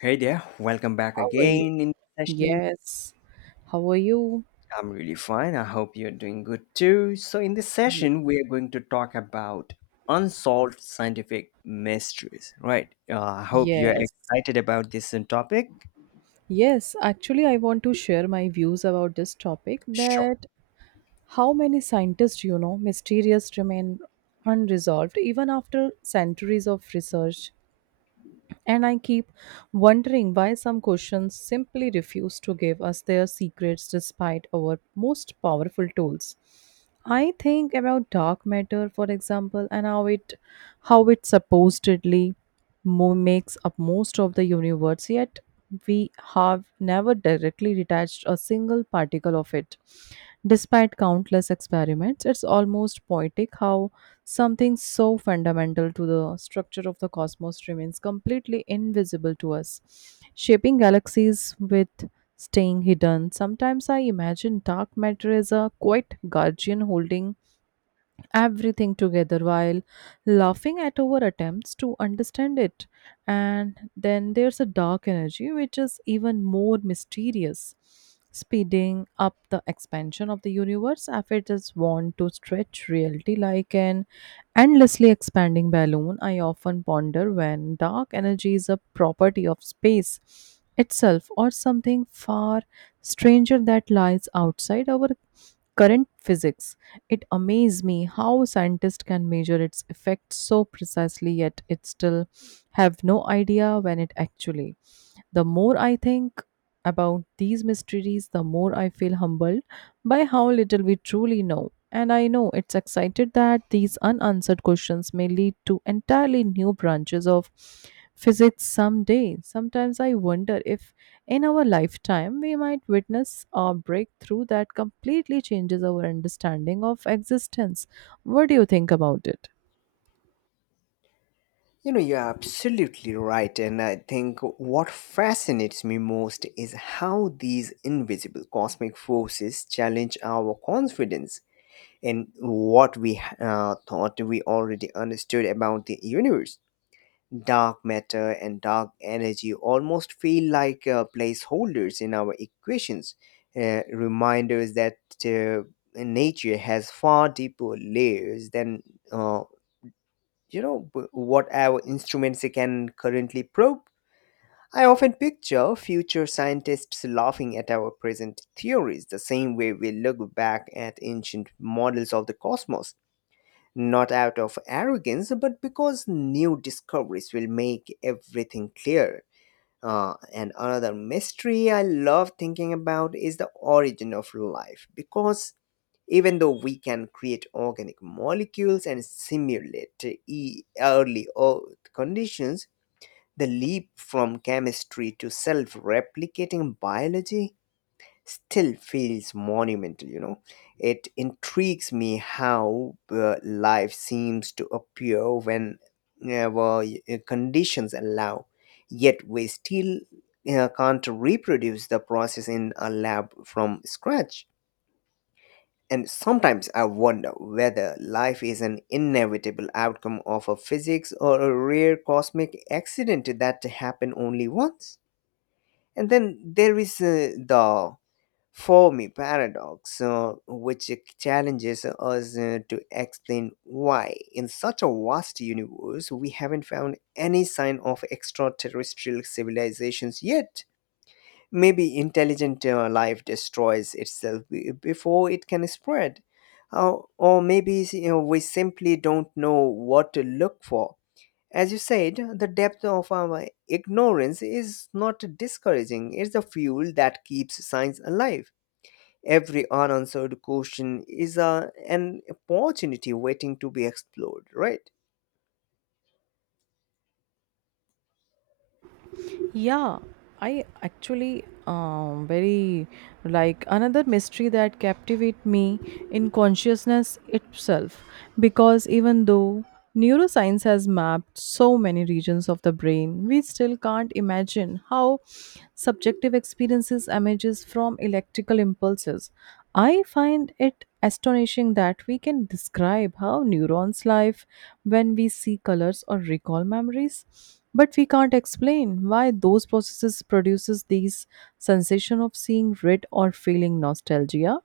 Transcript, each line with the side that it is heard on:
left: Hey there, welcome back
right: How are you?
left: again in this session.
right: Yes. How are you?
left: I'm really fine. I hope you're doing good too. So, in this
right: Ye-
left: session, we are going to talk about unsolved scientific mysteries, right? I hope you're
right: Yes.
left: excited about this topic.
right: Yes. Actually, I want to share my views about this topic,
left: Sure.
right: that how many scientists, mysterious remain unresolved even after centuries of research. And I keep wondering why some questions simply refuse to give us their secrets despite our most powerful tools. I think about dark matter, for example, and how it supposedly makes up most of the universe, yet we have never directly detached a single particle of it. Despite countless experiments, it's almost poetic how something so fundamental to the structure of the cosmos remains completely invisible to us, shaping galaxies with staying hidden. Sometimes I imagine dark matter is a quiet guardian holding everything together while laughing at our attempts to understand it. And then there's a dark energy which is even more mysterious, speeding up the expansion of the universe as it is want to stretch reality like an endlessly expanding balloon. I often ponder when dark energy is a property of space itself or something far stranger that lies outside our current physics. It amazes me how scientists can measure its effects so precisely, yet it still have no idea when it actually the more I think about these mysteries, the more I feel humbled by how little we truly know. And I know it's excited that these unanswered questions may lead to entirely new branches of physics someday. Sometimes I wonder if in our lifetime we might witness a breakthrough that completely changes our understanding of existence. What do you think about it?
left: You know, you're absolutely right. And I think what fascinates me most is how these invisible cosmic forces challenge our confidence in what we thought we already understood about the universe. Dark matter and dark energy almost feel like placeholders in our equations, reminders that uh, nature has far deeper layers than uh, what our instruments can currently probe. I often picture future scientists laughing at our present theories the same way we look back at ancient models of the cosmos, not out of arrogance, but because new discoveries will make everything clear. And another mystery I love thinking about is the origin of life, because even though we can create organic molecules and simulate early Earth conditions, the leap from chemistry to self replicating biology still feels monumental. It intrigues me how life seems to appear whenever conditions allow, yet we still can't reproduce the process in a lab from scratch. And sometimes I wonder whether life is an inevitable outcome of a physics or a rare cosmic accident that happened only once. And then there is the for me paradox which challenges us to explain why in such a vast universe we haven't found any sign of extraterrestrial civilizations yet. Maybe intelligent life destroys itself before it can spread, or maybe, you know, we simply don't know what to look for. As you said, the depth of our ignorance is not discouraging, it's the fuel that keeps science alive. Every unanswered question is an opportunity waiting to be explored, right?
right: Yeah, I actually very like another mystery that captivate me in consciousness itself, because even though neuroscience has mapped so many regions of the brain, we still can't imagine how subjective experiences emerges from electrical impulses. I find it astonishing that we can describe how neurons live when we see colors or recall memories, but we can't explain why those processes produces these sensation of seeing red or feeling nostalgia.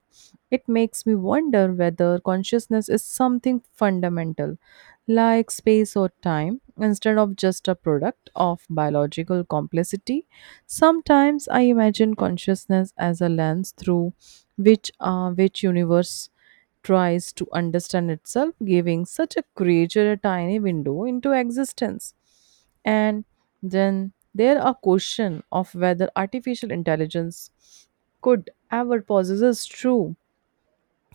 right: It makes me wonder whether consciousness is something fundamental, like space or time, instead of just a product of biological complexity. Sometimes I imagine consciousness as a lens through which universe tries to understand itself, giving such a creature a tiny window into existence. And then there are question of whether artificial intelligence could ever possess true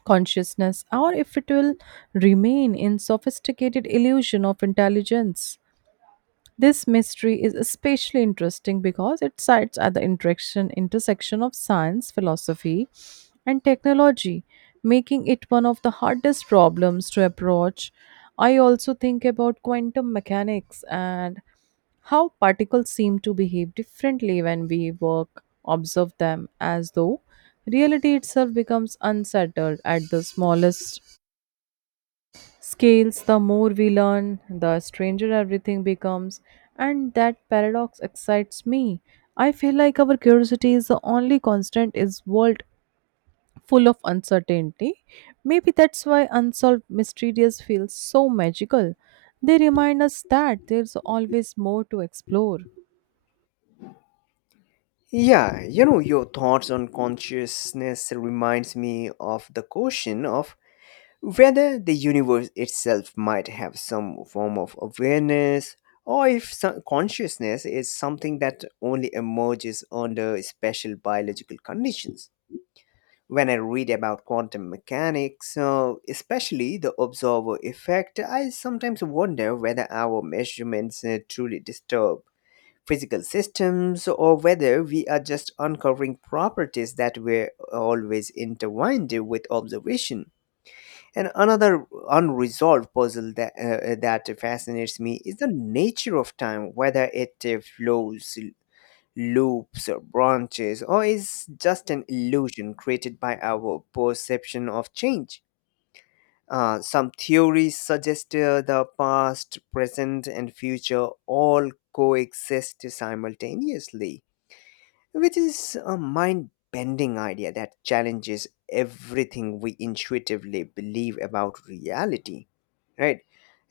right: consciousness, or if it will remain in sophisticated illusion of intelligence. This mystery is especially interesting because it sits at the interaction intersection of science, philosophy, and technology, making it one of the hardest problems to approach. I also think about quantum mechanics and how particles seem to behave differently when we work observe them, as though reality itself becomes unsettled at the smallest scales. The more we learn the stranger everything becomes, and that paradox excites me. I feel like our curiosity is the only constant is world full of uncertainty. Maybe that's why unsolved mysteries feels so magical. They remind us that there's always more to explore.
left: Yeah, you know, your thoughts on consciousness reminds me of the question of whether the universe itself might have some form of awareness, or if some consciousness is something that only emerges under special biological conditions. When I read about quantum mechanics, especially the observer effect, I sometimes wonder whether our measurements truly disturb physical systems or whether we are just uncovering properties that were always intertwined with observation. And another unresolved puzzle that fascinates me is the nature of time, whether it flows, loops or branches, or is just an illusion created by our perception of change. Some theories suggest the past, present, and future all coexist simultaneously, which is a mind bending idea that challenges everything we intuitively believe about reality, right?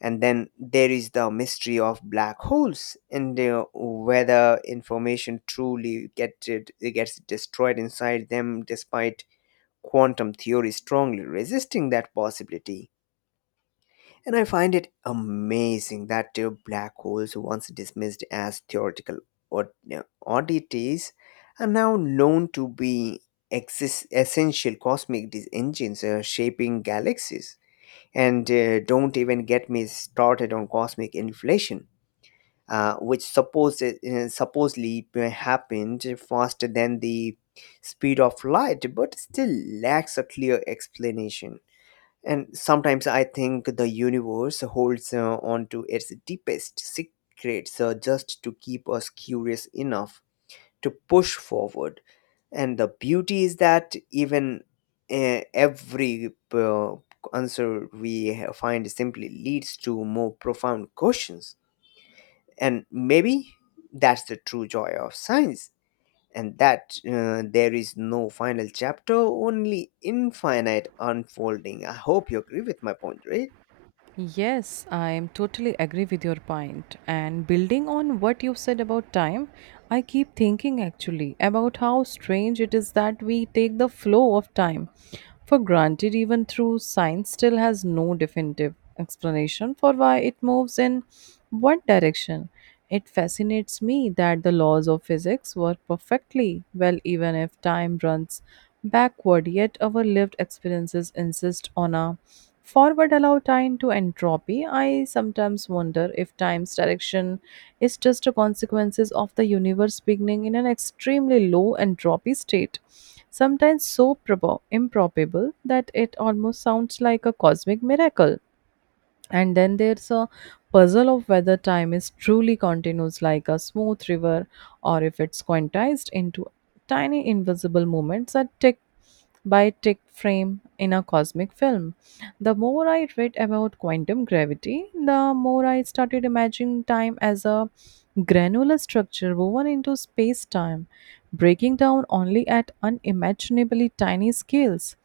left: And then there is the mystery of black holes and whether information truly get it, it gets destroyed inside them, despite quantum theory strongly resisting that possibility. And I find it amazing that black holes, once dismissed as theoretical od- oddities, are now known to be essential cosmic engines, shaping galaxies. And don't even get me started on cosmic inflation, which supposedly happened faster than the speed of light, but still lacks a clear explanation. And sometimes I think the universe holds on to its deepest secrets just to keep us curious enough to push forward. And the beauty is that even every answer we find simply leads to more profound questions. And maybe that's the true joy of science, and that there is no final chapter, only infinite unfolding. I hope you agree with my point, right?
right: Yes, I totally agree with your point. And building on what you've said about time, I keep thinking actually about how strange it is that we take the flow of time for granted, even through science still has no definitive explanation for why it moves in one direction. It fascinates me that the laws of physics work perfectly well even if time runs backward, yet our lived experiences insist on a forward allow time to entropy. I sometimes wonder if time's direction is just a consequences of the universe beginning in an extremely low entropy state, sometimes so improbable that it almost sounds like a cosmic miracle. And then there's a puzzle of whether time is truly continuous like a smooth river, or if it's quantized into tiny invisible moments that tick by Dick Frame in a cosmic film. The more I read about quantum gravity, the more I started imagining time as a granular structure woven into space time, breaking down only at unimaginably tiny scales.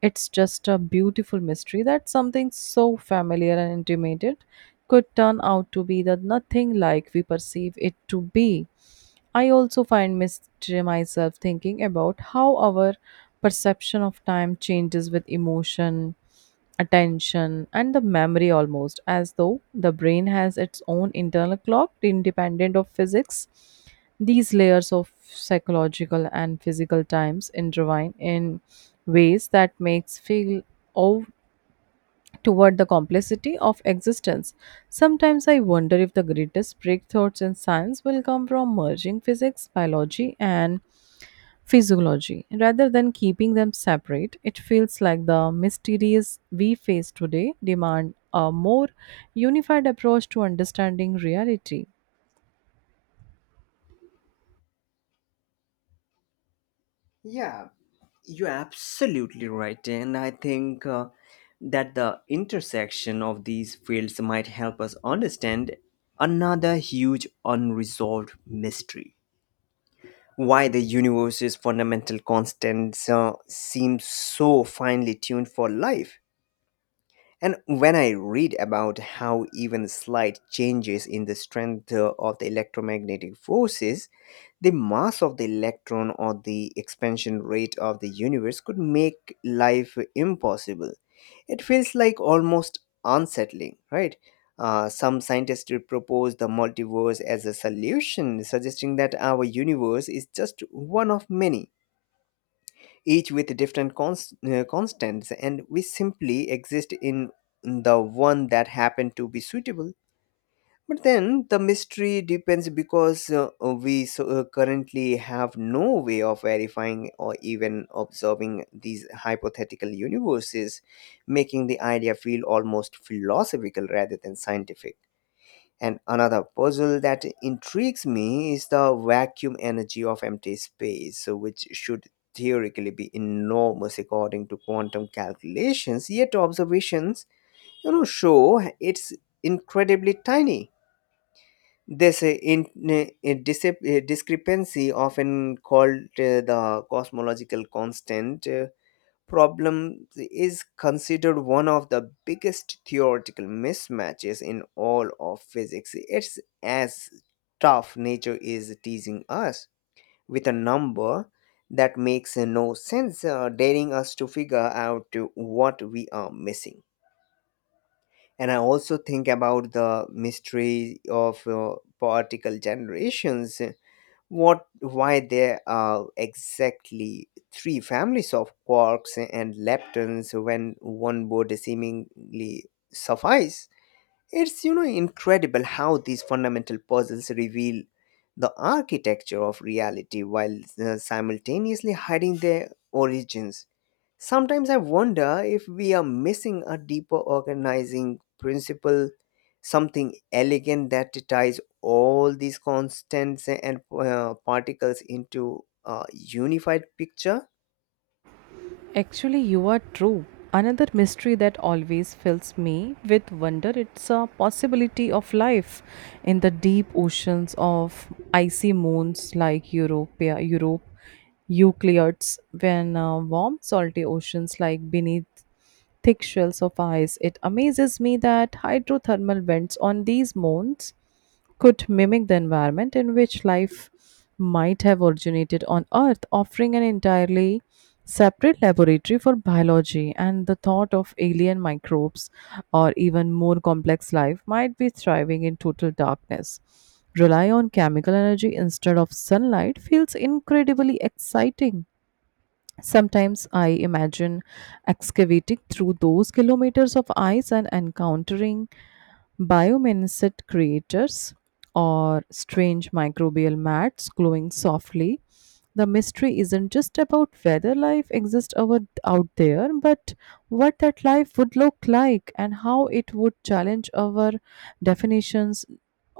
right: It's just a beautiful mystery that something so familiar and intimate could turn out to be the nothing like we perceive it to be. I also find myself thinking about how our perception of time changes with emotion, attention, and the memory, almost as though the brain has its own internal clock independent of physics. These layers of psychological and physical times intertwine in ways that makes feel oh, toward the complexity of existence. Sometimes I wonder if the greatest breakthroughs in science will come from merging physics, biology, and physiology. Rather than keeping them separate, it feels like the mysteries we face today demand a more unified approach to understanding reality.
left: Yeah, you're absolutely right. And I think that the intersection of these fields might help us understand another huge unresolved mystery. Why the universe's fundamental constants seem so finely tuned for life. And when I read about how even slight changes in the strength of the electromagnetic forces, the mass of the electron or the expansion rate of the universe could make life impossible. It feels like almost unsettling, right? Some scientists propose the multiverse as a solution, suggesting that our universe is just one of many, each with different constants, and we simply exist in the one that happened to be suitable. But then the mystery depends because we currently have no way of verifying or even observing these hypothetical universes, making the idea feel almost philosophical rather than scientific. And another puzzle that intrigues me is the vacuum energy of empty space, so which should theoretically be enormous according to quantum calculations, yet observations, you know, show it's incredibly tiny. This discrepancy, often called the cosmological constant problem, is considered one of the biggest theoretical mismatches in all of physics. It's as tough nature is teasing us with a number that makes no sense, daring us to figure out what we are missing. And I also think about the mystery of particle generations, what why there are exactly three families of quarks and leptons when one would seemingly suffice. It's, you know, incredible how these fundamental puzzles reveal the architecture of reality while simultaneously hiding their origins. Sometimes I wonder if we are missing a deeper organizing principle, something elegant that ties all these constants and particles into a unified picture.
right: Actually, you are true. Another mystery that always fills me with wonder, it's a possibility of life in the deep oceans of icy moons like Europe, Euclides, when warm, salty oceans like beneath thick shells of ice. It amazes me that hydrothermal vents on these moons could mimic the environment in which life might have originated on Earth, offering an entirely separate laboratory for biology. And the thought of alien microbes or even more complex life might be thriving in total darkness. Rely on chemical energy instead of sunlight feels incredibly exciting. Sometimes I imagine excavating through those kilometers of ice and encountering biomimicet creators or strange microbial mats glowing softly. The mystery isn't just about whether life exists over, out there, but what that life would look like and how it would challenge our definitions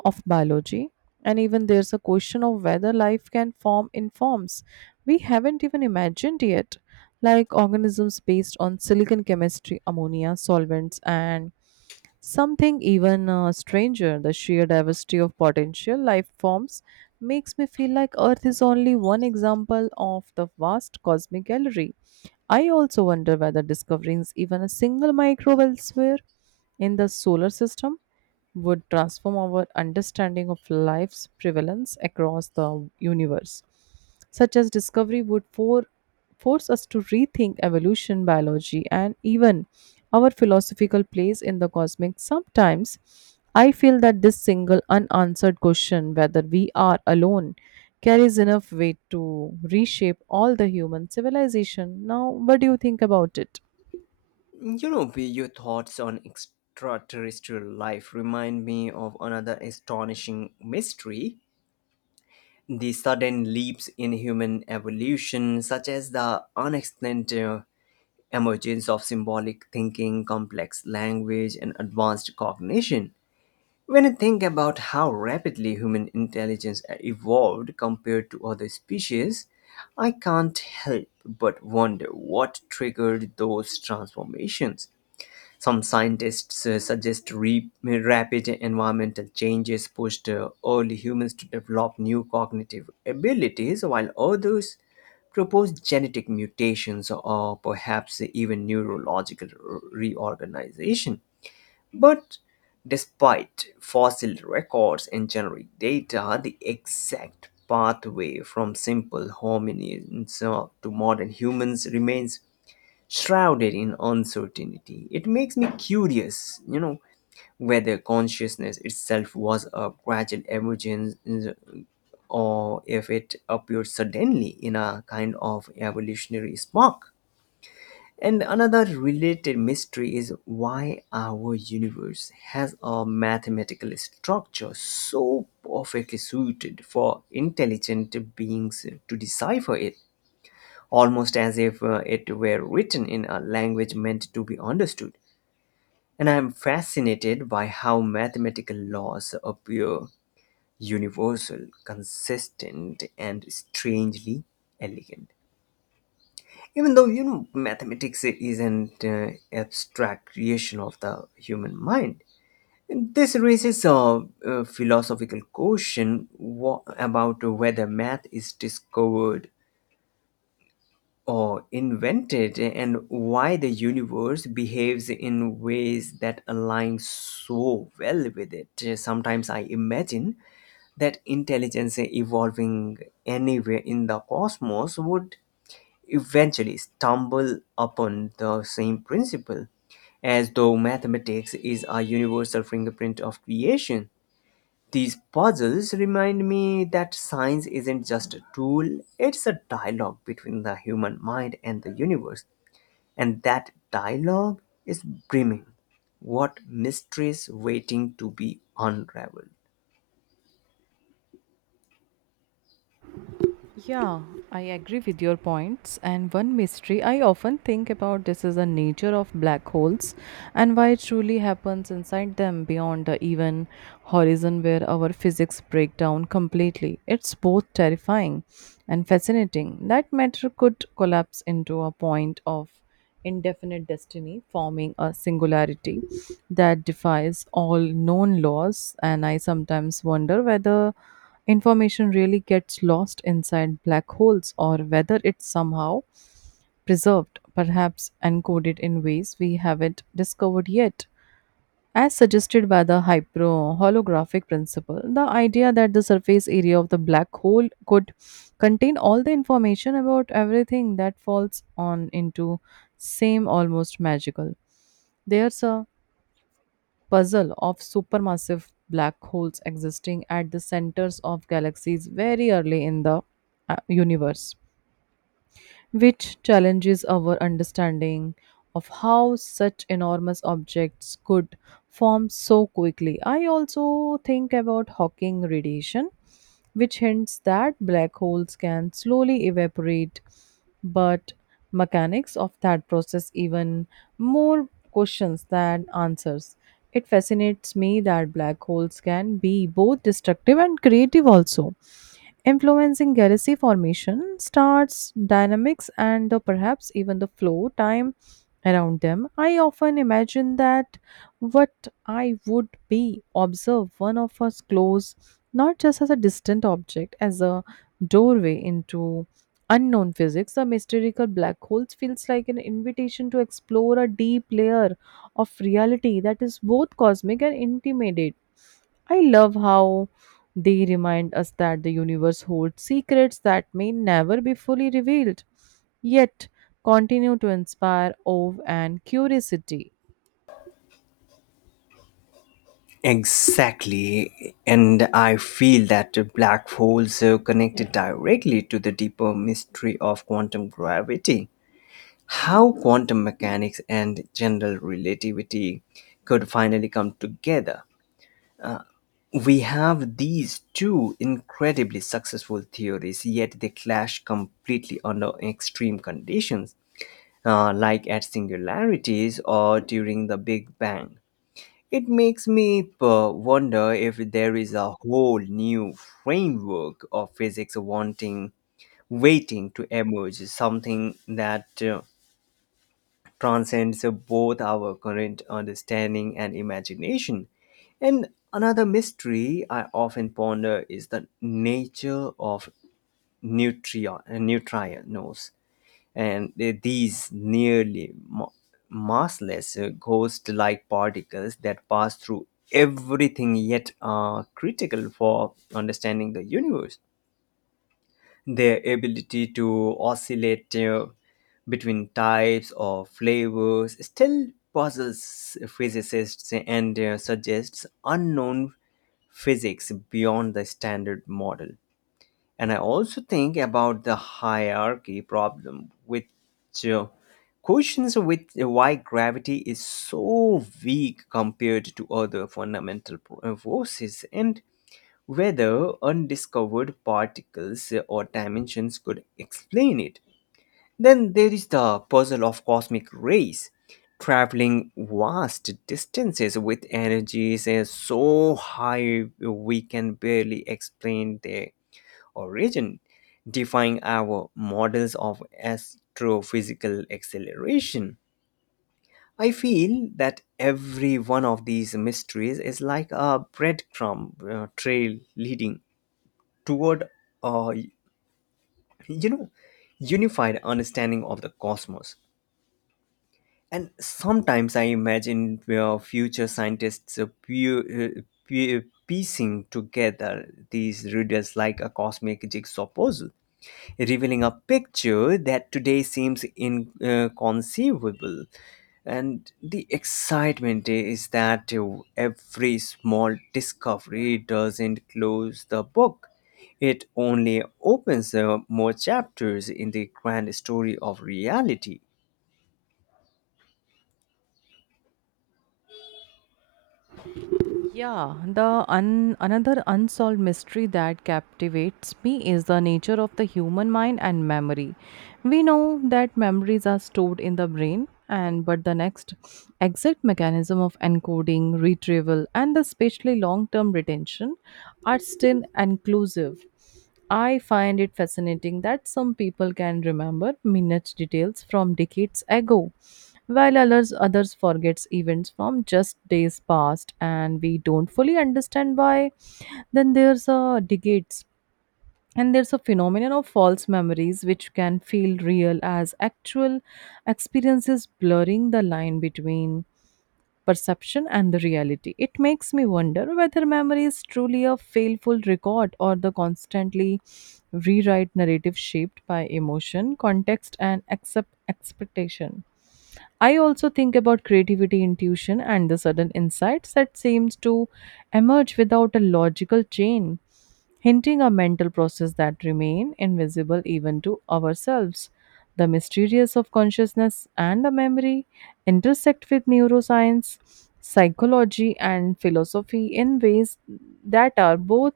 right: of biology. And even there's a question of whether life can form in forms we haven't even imagined yet, like organisms based on silicon chemistry, ammonia, solvents, and something even stranger. The sheer diversity of potential life forms makes me feel like Earth is only one example of the vast cosmic gallery. I also wonder whether discovering even a single microbe elsewhere in the solar system would transform our understanding of life's prevalence across the universe. Such as discovery would force us to rethink evolution, biology, and even our philosophical place in the cosmic. Sometimes I feel that this single unanswered question, whether we are alone, carries enough weight to reshape all the human civilization. Now, what do you think about it?
left: You know, be your thoughts on extraterrestrial life remind me of another astonishing mystery. The sudden leaps in human evolution, such as the unexplained emergence of symbolic thinking, complex language, and advanced cognition. When I think about how rapidly human intelligence evolved compared to other species, I can't help but wonder what triggered those transformations. Some scientists suggest rapid environmental changes pushed early humans to develop new cognitive abilities, while others propose genetic mutations or perhaps even neurological reorganization. But despite fossil records and generic data, the exact pathway from simple hominins to modern humans remains shrouded in uncertainty. It makes me curious, you know, whether consciousness itself was a gradual emergence or if it appeared suddenly in a kind of evolutionary spark. And another related mystery is why our universe has a mathematical structure so perfectly suited for intelligent beings to decipher it, almost as if it were written in a language meant to be understood. And I am fascinated by how mathematical laws appear universal, consistent, and strangely elegant. Even though, you know, mathematics isn't abstract creation of the human mind. This raises philosophical question about whether math is discovered or invented and why the universe behaves in ways that align so well with it. Sometimes I imagine that intelligence evolving anywhere in the cosmos would eventually stumble upon the same principle, as though mathematics is a universal fingerprint of creation. These puzzles remind me that science isn't just a tool, it's a dialogue between the human mind and the universe, and that dialogue is brimming. What mysteries waiting to be unraveled?
right: Yeah, I agree with your points. And one mystery I often think about this is the nature of black holes and why it truly happens inside them beyond the even horizon, where our physics break down completely. It's both terrifying and fascinating that matter could collapse into a point of indefinite destiny, forming a singularity that defies all known laws. And I sometimes wonder whether information really gets lost inside black holes, or whether it's somehow preserved, perhaps encoded in ways we haven't discovered yet. As suggested by the hypro holographic principle, the idea that the surface area of the black hole could contain all the information about everything that falls on into same almost magical. There's a puzzle of supermassive black holes existing at the centers of galaxies very early in the universe, which challenges our understanding of how such enormous objects could form so quickly. I also think about Hawking radiation, which hints that black holes can slowly evaporate, but mechanics of that process even more questions than answers. It fascinates me that black holes can be both destructive and creative, also influencing galaxy formation, stars, dynamics, and the, perhaps even the flow time around them. I often imagine that what I would be observe one of us close, not just as a distant object, as a doorway into unknown physics. The mystical black holes feels like an invitation to explore a deep layer of reality that is both cosmic and intimate. I love how they remind us that the universe holds secrets that may never be fully revealed, yet continue to inspire awe and curiosity.
left: Exactly, and I feel that black holes are connected directly to the deeper mystery of quantum gravity. How quantum mechanics and general relativity could finally come together. We have these two incredibly successful theories, yet they clash completely under extreme conditions, like at singularities or during the Big Bang. It makes me wonder if there is a whole new framework of physics wanting waiting to emerge, something that transcends both our current understanding and imagination. And another mystery I often ponder is the nature of neutrinos, and these nearly massless ghost-like particles that pass through everything yet are critical for understanding the universe. Their ability to oscillate between types or flavors still puzzles physicists and suggests unknown physics beyond the standard model. And I also think about the hierarchy problem, which uh, questions with why gravity is so weak compared to other fundamental forces and whether undiscovered particles or dimensions could explain it. Then there is the puzzle of cosmic rays, traveling vast distances with energies so high we can barely explain their origin, defying our models of astrophysical acceleration. I feel that every one of these mysteries is like a breadcrumb trail leading toward uh, you know, unified understanding of the cosmos. And sometimes I imagine where future scientists are piecing together these riddles like a cosmic jigsaw puzzle, revealing a picture that today seems inconceivable. And the excitement is that every small discovery doesn't close the book. It only opens more chapters in the grand story of reality.
right: Yeah, the another unsolved mystery that captivates me is the nature of the human mind and memory. We know that memories are stored in the brain, and but the next exact mechanism of encoding, retrieval, and the especially long-term retention are still inclusive. I find it fascinating that some people can remember minute details from decades ago, while others forgets events from just days past, and we don't fully understand why. Then there's a phenomenon of false memories which can feel real as actual experiences, blurring the line between perception and the reality. It makes me wonder whether memory is truly a faithful record or the constantly rewrite narrative shaped by emotion, context, and accept expectation. I also think about creativity, intuition, and the sudden insights that seems to emerge without a logical chain, hinting a mental process that remain invisible even to ourselves. The mysterious of consciousness and the memory intersect with neuroscience, psychology, and philosophy in ways that are both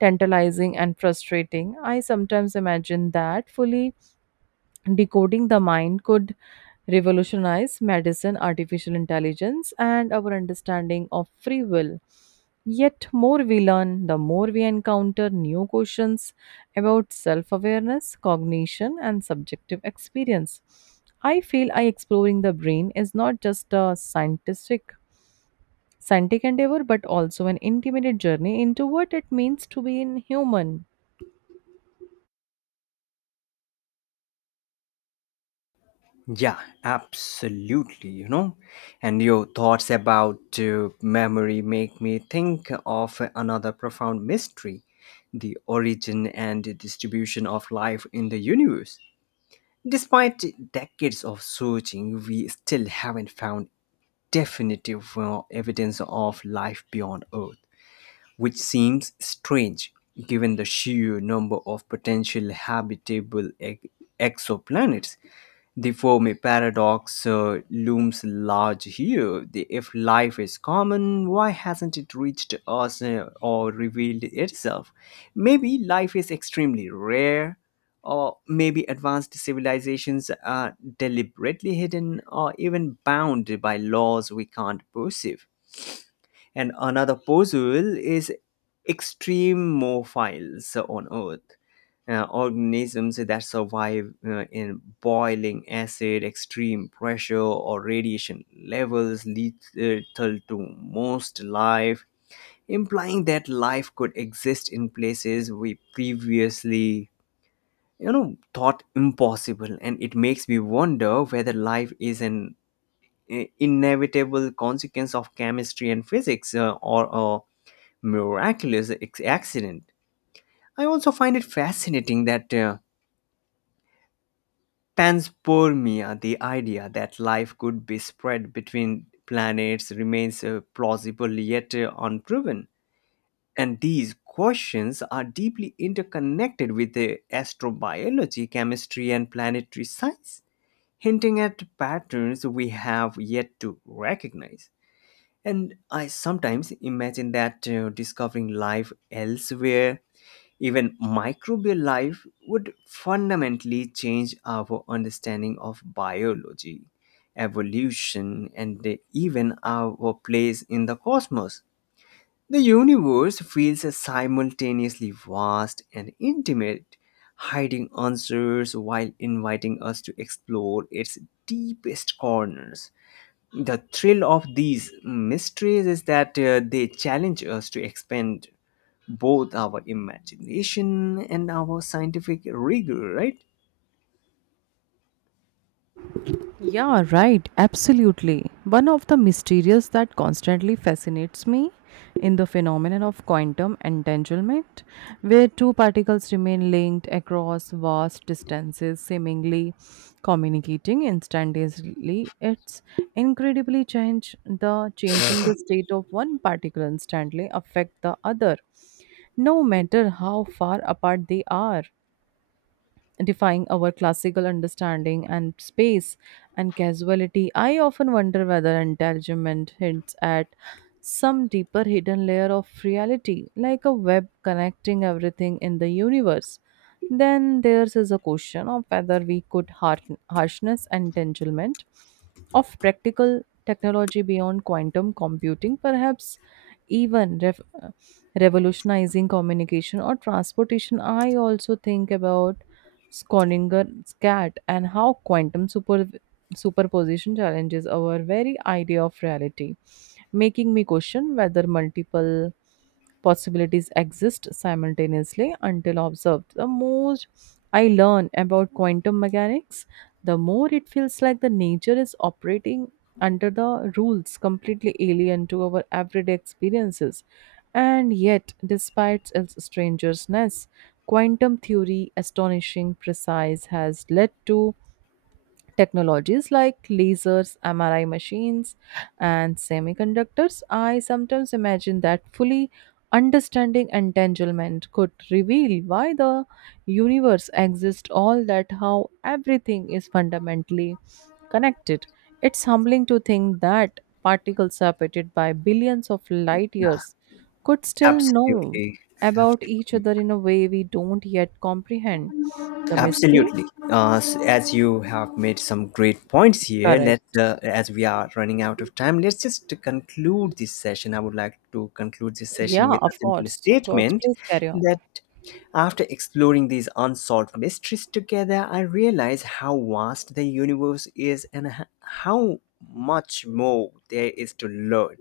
right: tantalizing and frustrating. I sometimes imagine that fully decoding the mind could revolutionize medicine, artificial intelligence, and our understanding of free will. Yet, more we learn, the more we encounter new questions about self awareness, cognition, and subjective experience. I feel I exploring the brain is not just a scientific endeavor, but also an intimate journey into what it means to be in human.
left: Yeah, absolutely. You know, and your thoughts about memory make me think of another profound mystery, the origin and distribution of life in the universe. Despite decades of searching, we still haven't found definitive evidence of life beyond Earth, which seems strange given the sheer number of potential habitable exoplanets. The Fermi paradox looms large here. If life is common, why hasn't it reached us or revealed itself? Maybe life is extremely rare, or maybe advanced civilizations are deliberately hidden or even bound by laws we can't perceive. And another puzzle is extremophiles on Earth, organisms that survive in boiling acid, extreme pressure, or radiation levels lethal to most life, implying that life could exist in places we previously, you know, thought impossible. And it makes me wonder whether life is an inevitable consequence of chemistry and physics, or a miraculous accident. I also find it fascinating that panspermia, the idea that life could be spread between planets, remains plausible yet unproven. And these questions are deeply interconnected with astrobiology, chemistry, and planetary science, hinting at patterns we have yet to recognize. And I sometimes imagine that discovering life elsewhere, even microbial life, would fundamentally change our understanding of biology, evolution, and even our place in the cosmos. The universe feels simultaneously vast and intimate, hiding answers while inviting us to explore its deepest corners. The thrill of these mysteries is that they challenge us to expand both our imagination and our scientific rigor, right?
right: Yeah, right, absolutely. One of the mysterious that constantly fascinates me in the phenomenon of quantum entanglement, where two particles remain linked across vast distances, seemingly communicating instantaneously. It's incredibly change the changing the state of one particle instantly affect the other, no matter how far apart they are, defying our classical understanding and space and casuality. I often wonder whether entanglement hints at some deeper hidden layer of reality, like a web connecting everything in the universe. Then there's is a question of whether we could harden harshness and entanglement of practical technology beyond quantum computing, perhaps even revolutionizing communication or transportation. I also think about Schrodinger's cat and how superposition challenges our very idea of reality, making me question whether multiple possibilities exist simultaneously until observed. The more I learn about quantum mechanics, the more it feels like the nature is operating under the rules completely alien to our everyday experiences. And yet, despite its strangeness, quantum theory, astonishing precise, has led to technologies like lasers, MRI machines, and semiconductors. I sometimes imagine that fully understanding entanglement could reveal why the universe exists all that how everything is fundamentally connected. It's humbling to think that particles separated by billions of light years could still know
left: Absolutely.
right: about each
left: Absolutely.
right: other in a way we don't yet comprehend. The mystery?
left: Absolutely. As you have made some great points here,
right: Correct.
left: as we are running out of time, let's just conclude this session. I would like to conclude this session
right: Yeah,
left: with a
right: of
left: simple
right: course. Of course.
left: statement
right: Please carry on.
left: that after exploring these unsolved mysteries together, I realize how vast the universe is and how much more there is to learn.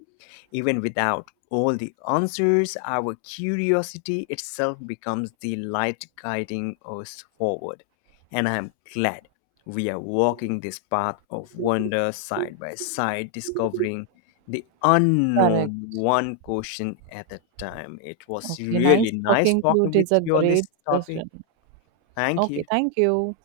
left: Even without all the answers, our curiosity itself becomes the light guiding us forward. And I'm glad we are walking this path of wonder side by side, discovering the
right: Correct.
left: unknown one question at a time. It was
right: Okay, nice
left: really nice
right: talking to you. It
left: talking with
right: is a
left: you on
right: great
left: this topic.
right: discussion.
left: Thank
right: Okay,
left: you.
right: thank you.